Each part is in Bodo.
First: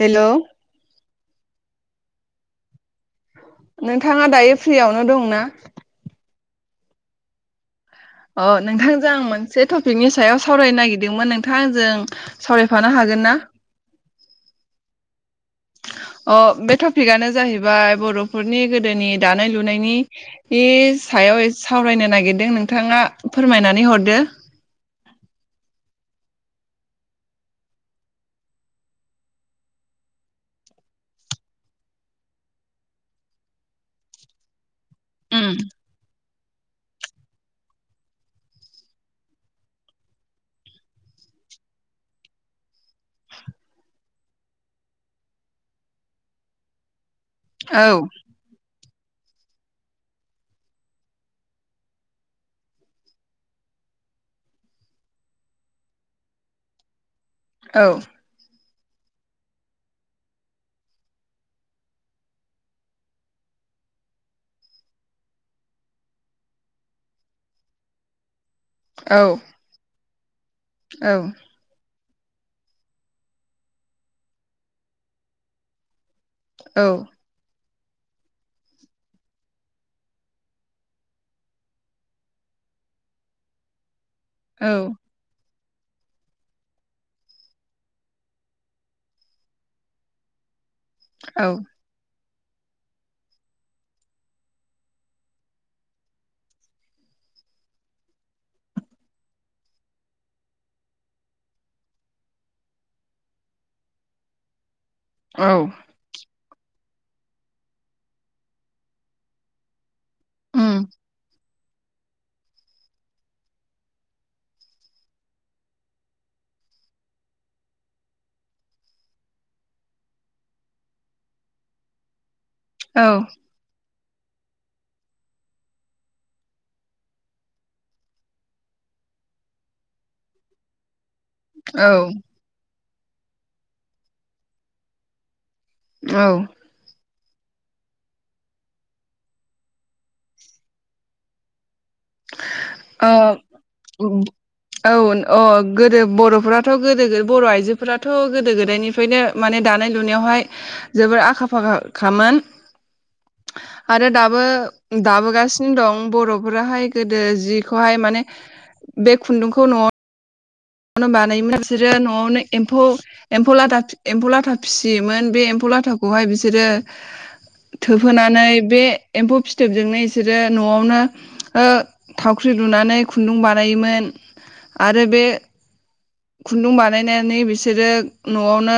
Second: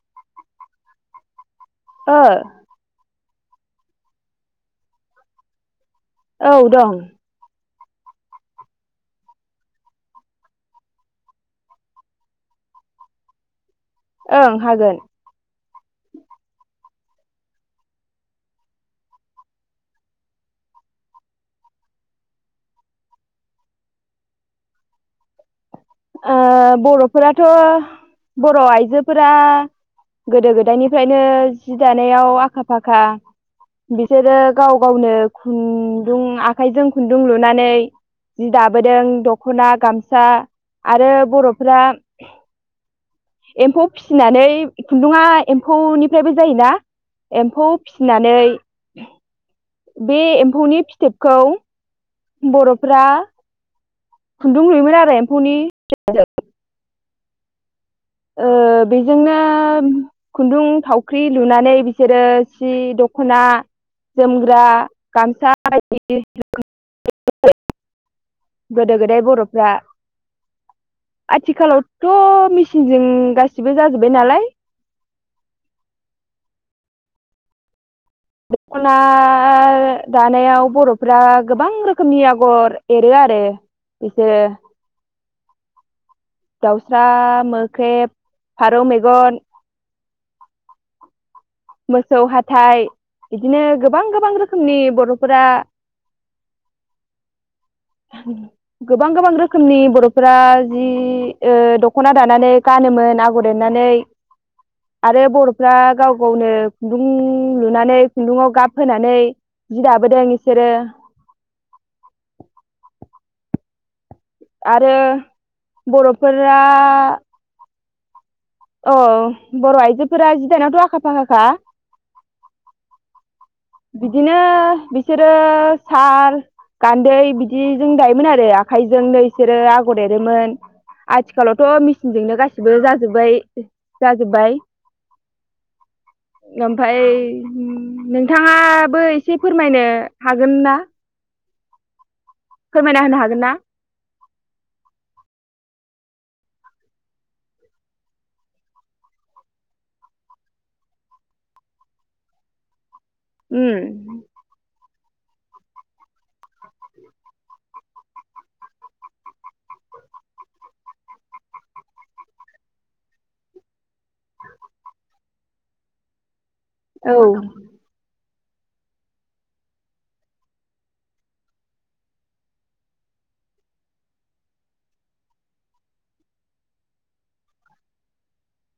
हेलौ हो नोंथांङा दायो फ्रियावनो दंना? औ दं। अ नोंथांजों आं मोनसे टपिकनि सायाव सावरायनो नागिरदोंमोन नोंथांंजों सावरायफानो हागोन। हागोन ना? ओं हागोन। [inaudible] अ बे टपिकआनो जाहैबाय बर'फोरनि गोदोनि दानाय लुनायनि इ सायाव सावरायनो नागिरदों नोंथांङा फोरमायनानै हरदो। ओ बर'फोराथ' बर' आइजोफोरा। गोदो गोदायनिफ्रायनो जि दानायाव आखा फाखा बिसोरो गाव गावनो उम खुन्दुं आखाइजों खुन्दुं लुनानै जि दाबोदों दख'ना गामसा। आरो बर'फोरा एम्फौ फिसिनानै खुन्दुङा एम्फौनिफ्रायबो जायोना एम्फौ औ फिनानै बे एम्फौनि फिथोबखौ बर'फ्रा खुन्दुं लुयोमोन आरो एम्फौनि औ ओ बेजोंनो खुन्दुं थावख्रि लुनानै बिसोरो सि दख'ना जोमग्रा गामसा [unintelligible] [inaudible] गोदो गोदाय औ बर'फ्रा औ आथिखालावथ' मि- -सिनजों गासिबो जाजोबबाय नालाय औ [inaudible] दखना दानायाव बर'फ्रा गोबां रोखोमनि आगर एरो आरो एसे औ दाउस्रा मोख्रेब फारौ मेगन औ मोसौ हाथाइ बिदिनो गोबां गोबां रोखोमनि बर'फोरा उ गोबां गोबां रोखोमनि बर'फोरा जि ओ दख'ना दानानै गान- होनो आगर एरनानै [inaudible] आरो औ बर'फ्रा गाव गावनो खुन्दुं लुनानै खुन्दुङाव गाब होनानै जि दाबोदों इसोरो उम आरो बर'फोरा औ बर' आइजोफोरा जिदानायावथ' आखा फाखाखा औ बिदिनो बिसोरो साल गान्दै बिदिजों दायोमोन आरो आखाइजोंनो बिसोरो आगर एरोमोन आथिखालावथ' औ मेसिनजोंनो गासिबो जाजोब्बाय जाजोब्बाय ओमफ्राय नों नोंथाङाबो एसे फोरमायनो हागोन ना फोरमायना अ होनो हागोन ना औ अ गोदो बर'फोराथ' गोदो बर' आइजोफोराथ' गोदो गोदायनिफ्रायनो माने दानाय लुनायावहाय जोबोर आखा फाखाखामोन आरो उम दाबो दाबोगासिनो दं बर'फोराहाय गोदो जिखौहाय माने बे खुन्दुंखौ न'आव नो बानायोमोन बिसोरो न'आवनो एम्फौ एम्फौ लाथा एम्फौ लाथा फिसियोमोन बे एम्फौ लाथाखौहाय बिसोरो औ थोबहोना- -नै बे एम्फौ फिथोबजोंनो बिसोरो न'आवनो ओ‌ थावख्रि लुनानै खुन- -दुं बानायोमोन आरो बे खुन्दुं बानायनानै बिसोरो न'आवनो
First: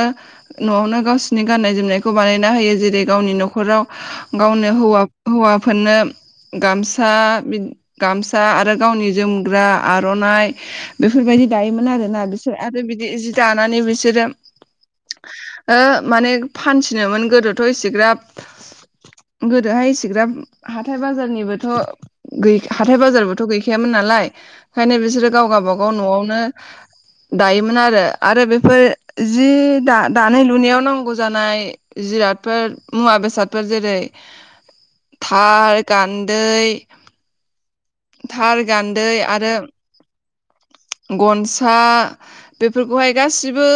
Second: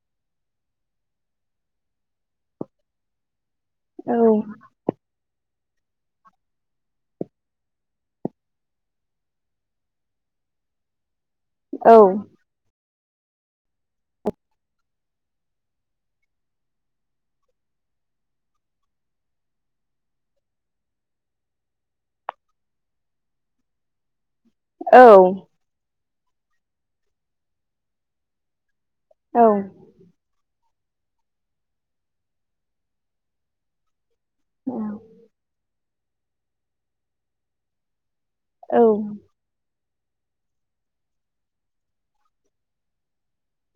न'आवनो गावसिनि गाननाय जोमनायखौ बानाय- -ना होयो जेरै गावनि न'खराव औ गावनो हौवाफोरनो गामसा गामसा आरो गावनि जोमग्रा आर'नाइ बे फोरबायदि दायोमोन औ आरोना बिसोर आरो बिदि जि दानानै बिसोरो ओ माने फानसिनोमोन गोदोथ' एसेग्राब गोदोहाय इसेग्राब हाथाय बाजारनिबोथ' हाथाय बाजारबोथ' गैखायामोन नालाय ओंखायनो बिसोरो गाव औ गाबागाव न'आवनो दायोमोन आरो आरो बेफोर औ जि दा दानाय लुनायावनो नांगौ जानाय जिरादफोर मुवा बेसादफोर जेरै थार गान्दै थार औ गान्दै आरो गनसा बेफोरखौहाय गासिबो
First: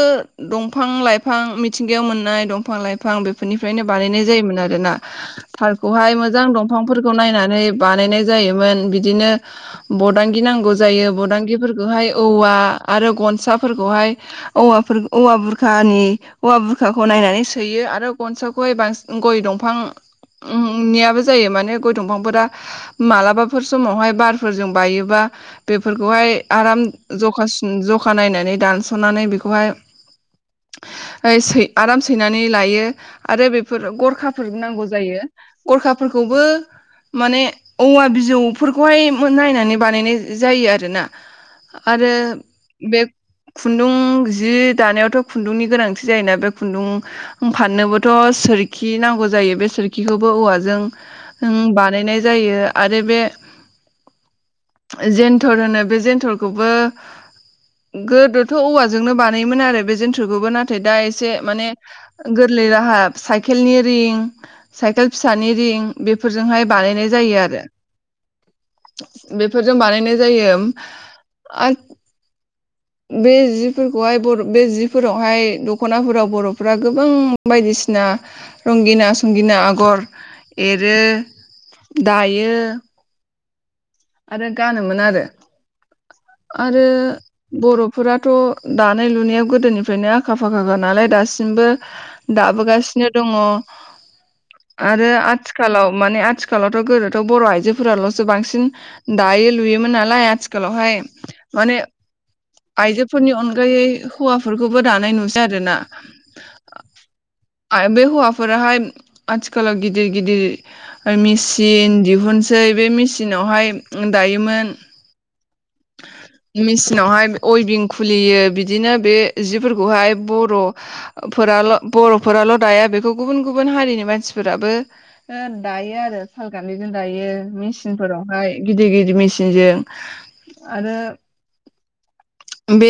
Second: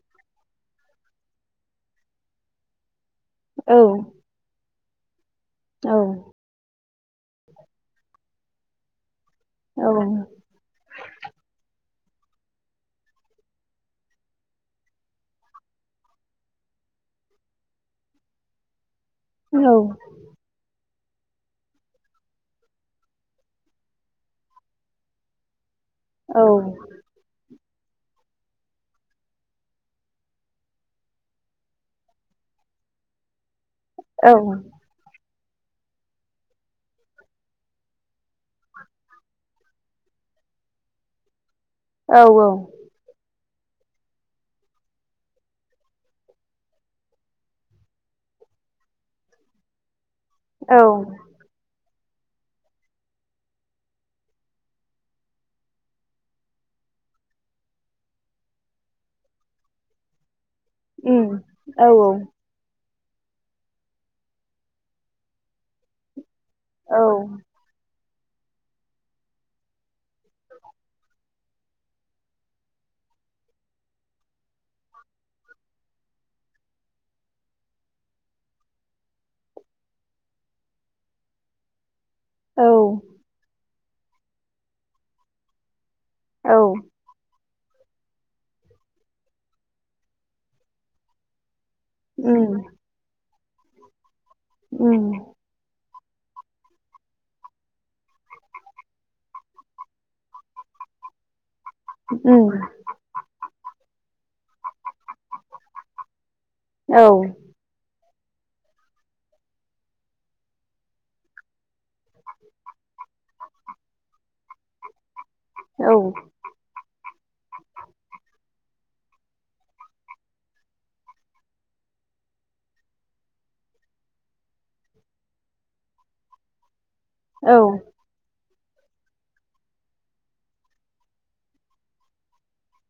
दंफां लाइफां मिथिंगायाव मोननाय दंफां लाइ फां बेफोरनिफ्रायनो बानायनाय जायोमोन आरोना थारखौहाय मोजां दंफांफोरखौ नायनानै बानायनाय जायोमोन बिदिनो बदांगि नांगौ जायो बदांगिफोरखौहाय औवा आरो गन साफोरखौहाय औफोर औवानि औवा बुरखाखौ नायनानै सोयो आरो साखौहाय बांसिन गय दंफां उम नियाबो जायो माने गय दंफांफोरा मालाबाफोर समावहाय बारफोरजों बायोबा बेफोरखौहाय आराम जखा सु जखा नायनानै दानस'नानै बेखौहाय ओइ सै आराम सैनानै लायो आरो बे फोर गरखाफोर नांगौ जायो गरखाफोरखौबो माने औवा बिजौफोरखौहाय नायनानै बानायनाय जायो आरोना आरो औ बे खुन्दुं जि दानायावथ' खुन्दुंनि गोनांथि जायोना बे खुन्दुं फाननोबोथ' सोरखि नांगौ जायो बे सोरखिखौबो औवाजों बानायनाय जायो आरो बे जेन्थोर होनो बे जेन्थोरखौबो गोदोथ' औवाजोंनो बानायोमोन आरो बे जेन्थोखौबो ना थाय दा उम एसे माने औ औ गोरलै राहा साइकेलनि रिं साइकेल फिसानि रिं बे फोरजोंहाय औ बानायनाय जायो आरो बेफोरजों बानायनाय जायो आ बे जिफोरखौहाय बर' बे जिफोरावहाय दख'नाफोराव बर'फोरा गोबां बायदि सिना रंगिना संगिना आगर एरो दायो आरो गानोमोन आरो औ आरो बर'फोराथ' दानाय लुनायाव गोदोनिफ्रायनो आखा फाखाखा नालाय दासिमबो उम दाबोगासिनो दङ उम आरो आथिखालाव माने आथिखालावथ' गोदोथ' बर' आइजोफोराल'सो बांसिन दायो लुयोमोन नालाय आथिखालावहाय माने उम आइजोफोरनि अनगायै हौवाफोरखौबो दानाय नुसै आरोना औ बे हौवाफोराहाय आथिखालाव गिदिर गिदिर मेचिन दिहुनसै बे मेचिन सिनावहाय दायोमोन औ उनावहाय अइभिं खुलियो बिदिनो बे जिफोरखौहाय बर'फोराल' बर'फोराल' दाया बेखौ गुबुन गुबुन हारिनि मानसिफोराबो दायो आरो सालगानदै दायो औ मेचिन फोरावहाय गिदिर गिदिर मेचिनजों आरो [inaudible] बे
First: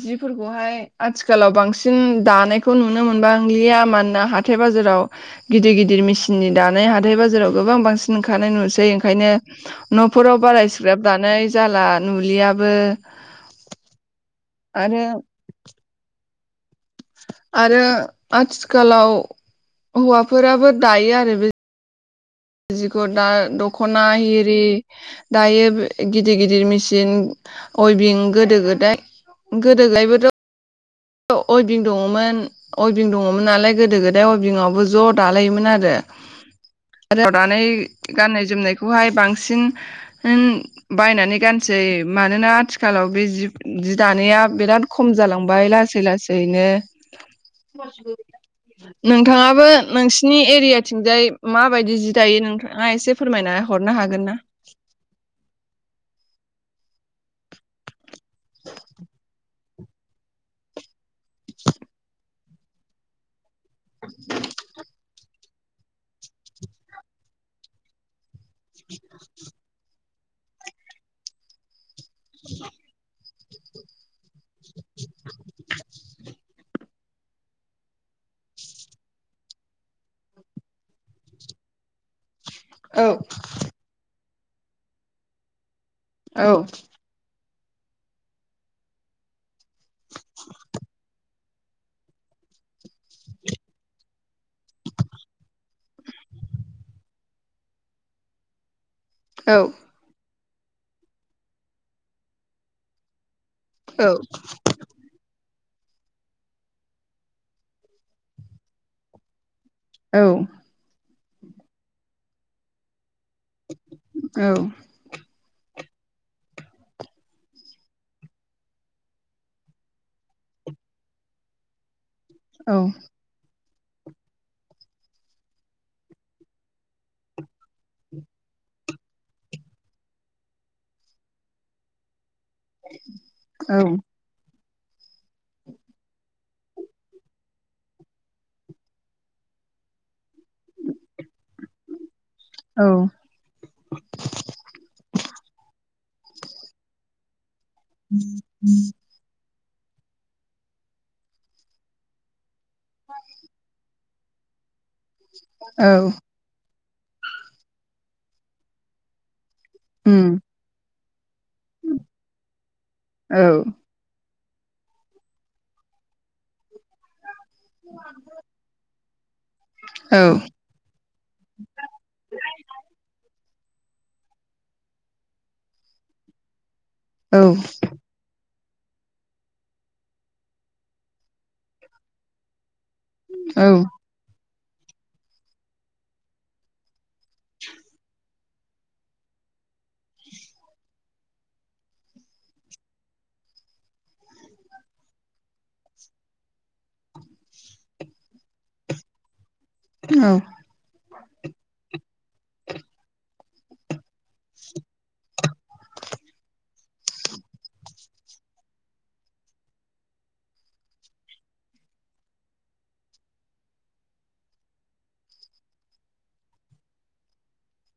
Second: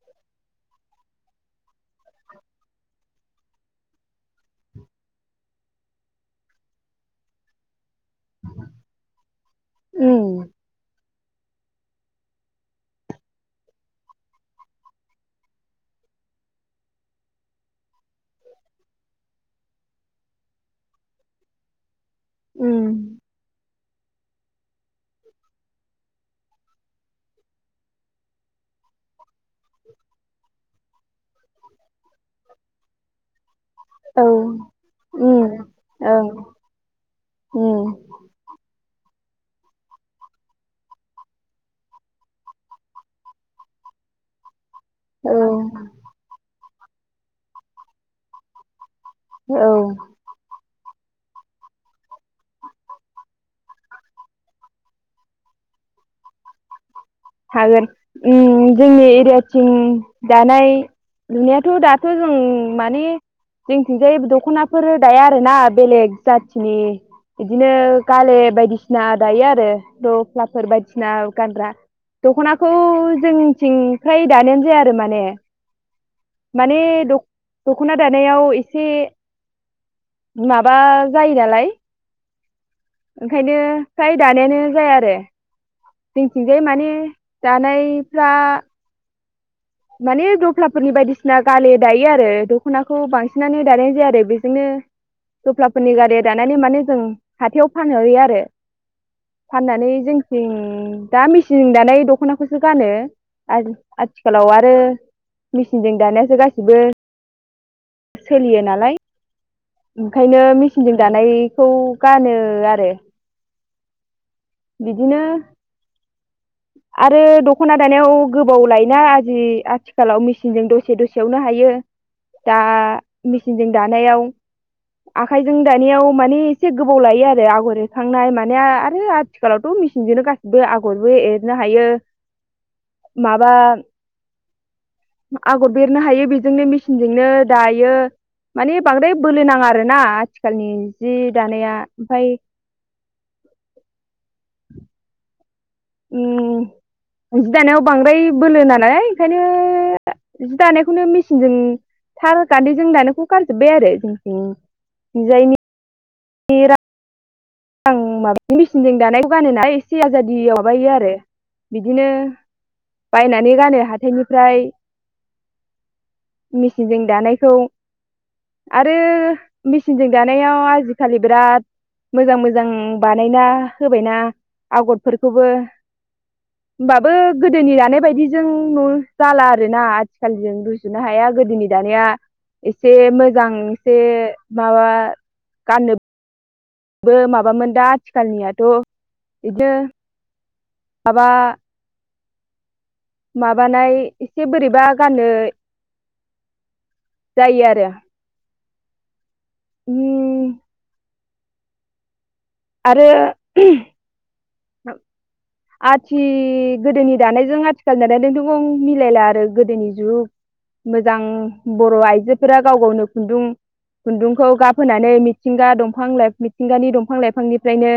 जिफोरखौहाय आथिखालाव बांसिन दानायखौ नुनो मोनबांलिया मानोना हाथाय बाजाराव गिदिर गिदिर मेसिननि दानाय हाथाय बाजाराव गोबां बांसि ओंखारनाय नुसै ओंखायनो उम न'फोराव बारा इसिग्राब दानाय जाला नुलियाबो आरो आरो आथिखालाव हौवाफोराबो दायो आरो बे उम जिखौ दा द ख'ना आरि दायो गिदिर गिदिर मेसिन अइभं गोदो गोद दाय गोदो गोदायबोथ' अइभिं दङमोन अइभिं दङमोन नालाय गोदो औ गोदाय अइभिङावबो ज' उम दालायोमोन आरो आरो ओं नानै गाननाय जोमनायखौहाय बां सिन बायनानै गानसै मानोना आथिखालाव बे जि जि दानाया बिराद खम उम जालांबाय औ लासै लासैनो नोंथाङाबो औ नोंसिनि एरिया थिंजाय माबायदि जि दायो नोंथाङा एसे फोरमायना हरनो हागोन ना? हागोन ओम जोंनि एरियाथिं दानाय लुनायाथ' दाथ' जों माने जोंथिंजाय दख'नाफोर दाया आरोना बेलेग जाथिनि बिदिनो गाले बायदिसिना दायो आरो द फ्लाफोर बायदिसिना गानग्रा दख'नाखौ जोंनिथिं फ्राय दानायानो जाया आरो माने माने दख दख'ना दानायाव एसे माबा जायो नालाय औ ओंखायनो फ्राय दानायानो जाया आरो जोंथिंजाय औ माने दानायफ्रा माने दफ्लाफोरनि बायदिसिना गालि दायो आरो दख'नाखौ बांसिनानो दानाय जाया आरो बेजोंनो दफ्ला- फोरनि गारिया दानानै माने जों हाथायाव फानहैयो आरो औ फाननानै जों- थिं दा मेचिन दानाय दख'नाखौसो गानो आजि औ आथिखालाव आरो मेचिनजों दानायासो गासिबो सोलियो नालाय औ ओंखायनो मेसिनजों दाना- नायखौ गानो आरो [inaudible] बिदिनो [inaudible] आरो दख'ना दानायाव गोबाव लायोना आजि आथिखालाव मेसिनजों दसे दसेयावनो हायो यो दा औ मेचिनजों दानायाव आखाइजों दानायाव माने एसे गोबाव लायो आरो आगर एरखांनाय माने आरो आथिखालावथ' मेसिनजोंनो गासिबो आगरबो एरनो हायो माबा औ आगर बेरनो हायो बेजोंनो मेचिनजोंनो दायो माने बांद्राय बोलो नाङा आरोना आथि- आथिखालनि जि दानाया ओमफाय औ उम जि दानायाव बांद्राय बोलो नालाय ओंखायनो जि दानायखौनो मेचिनजों थार गान्दैजों दानायखौ गारजोबबाय आरो जों द [unintelligible] औ [unintelligible] आं माबा मेसिनजों दानायखौ गानो नालाय एसे आजादि माबायो आरो बिदिनो बायनानै गानो हाथायनि फ्राय मिसिनजों दानाय- खौ आरो मेचिनजों दानायाव आजिखालि बिराद मोजां मोजां बानायना होबायना आगरफोरखौबो होमबाबो गोदोनि लानाय बायदिजों जाला आरो ना आथिखालजों रुजुनो हाया गोदोनि दानाया एसे मोजां औ एसे माबा गाननो बो माबामोन दा आथिखालनियाथ' बिदिनो माबा माबानाय एसे बोरैबा गाननो जायो आरो औ उम आरो आथि गोदोनि दानायजों आथिखालनि दानायदोंथ मिलायला आरो गोदोनि जुग मोजां बर' आइजोफोरा गाव गावनो खुन्दुं खुन्दुंखौ गाबहोनानै मिथिंगा दंफां लाइ मिथिंगानि दंफां लाइफांनिफ्रायनो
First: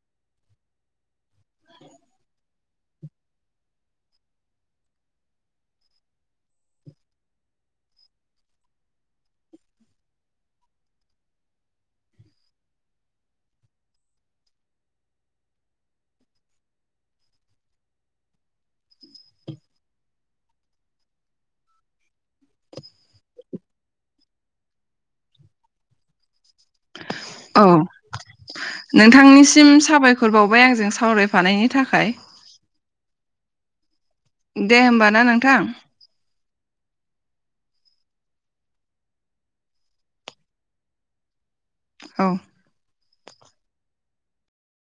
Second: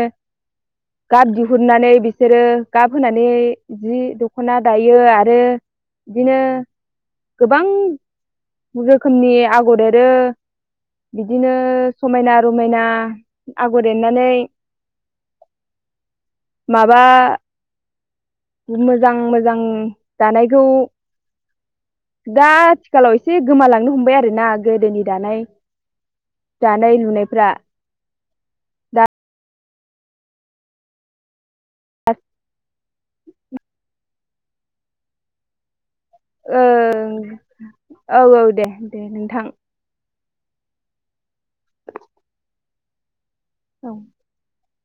गाब दि- हुननानै बिसोरो गाब होनानै जि दख'ना दायो आरो बिदिनो गोबां रोखोमनि आगर एरो बिदिनो समायना रमायना आगर एरनानै [inaudible] माबा मोजां मोजां दानायखौ दा आथिखालाव एसे गोमालांनो हमबाय आरोना गोदोनि दानाय दानाय लुनायफ्रा दा सिम साबायखर बावबाय आंजों सावरायफानायनि थाखाय [inaudible] दे होमबा ना नोंथां ओं औ औ दे दे नोंथां औ औ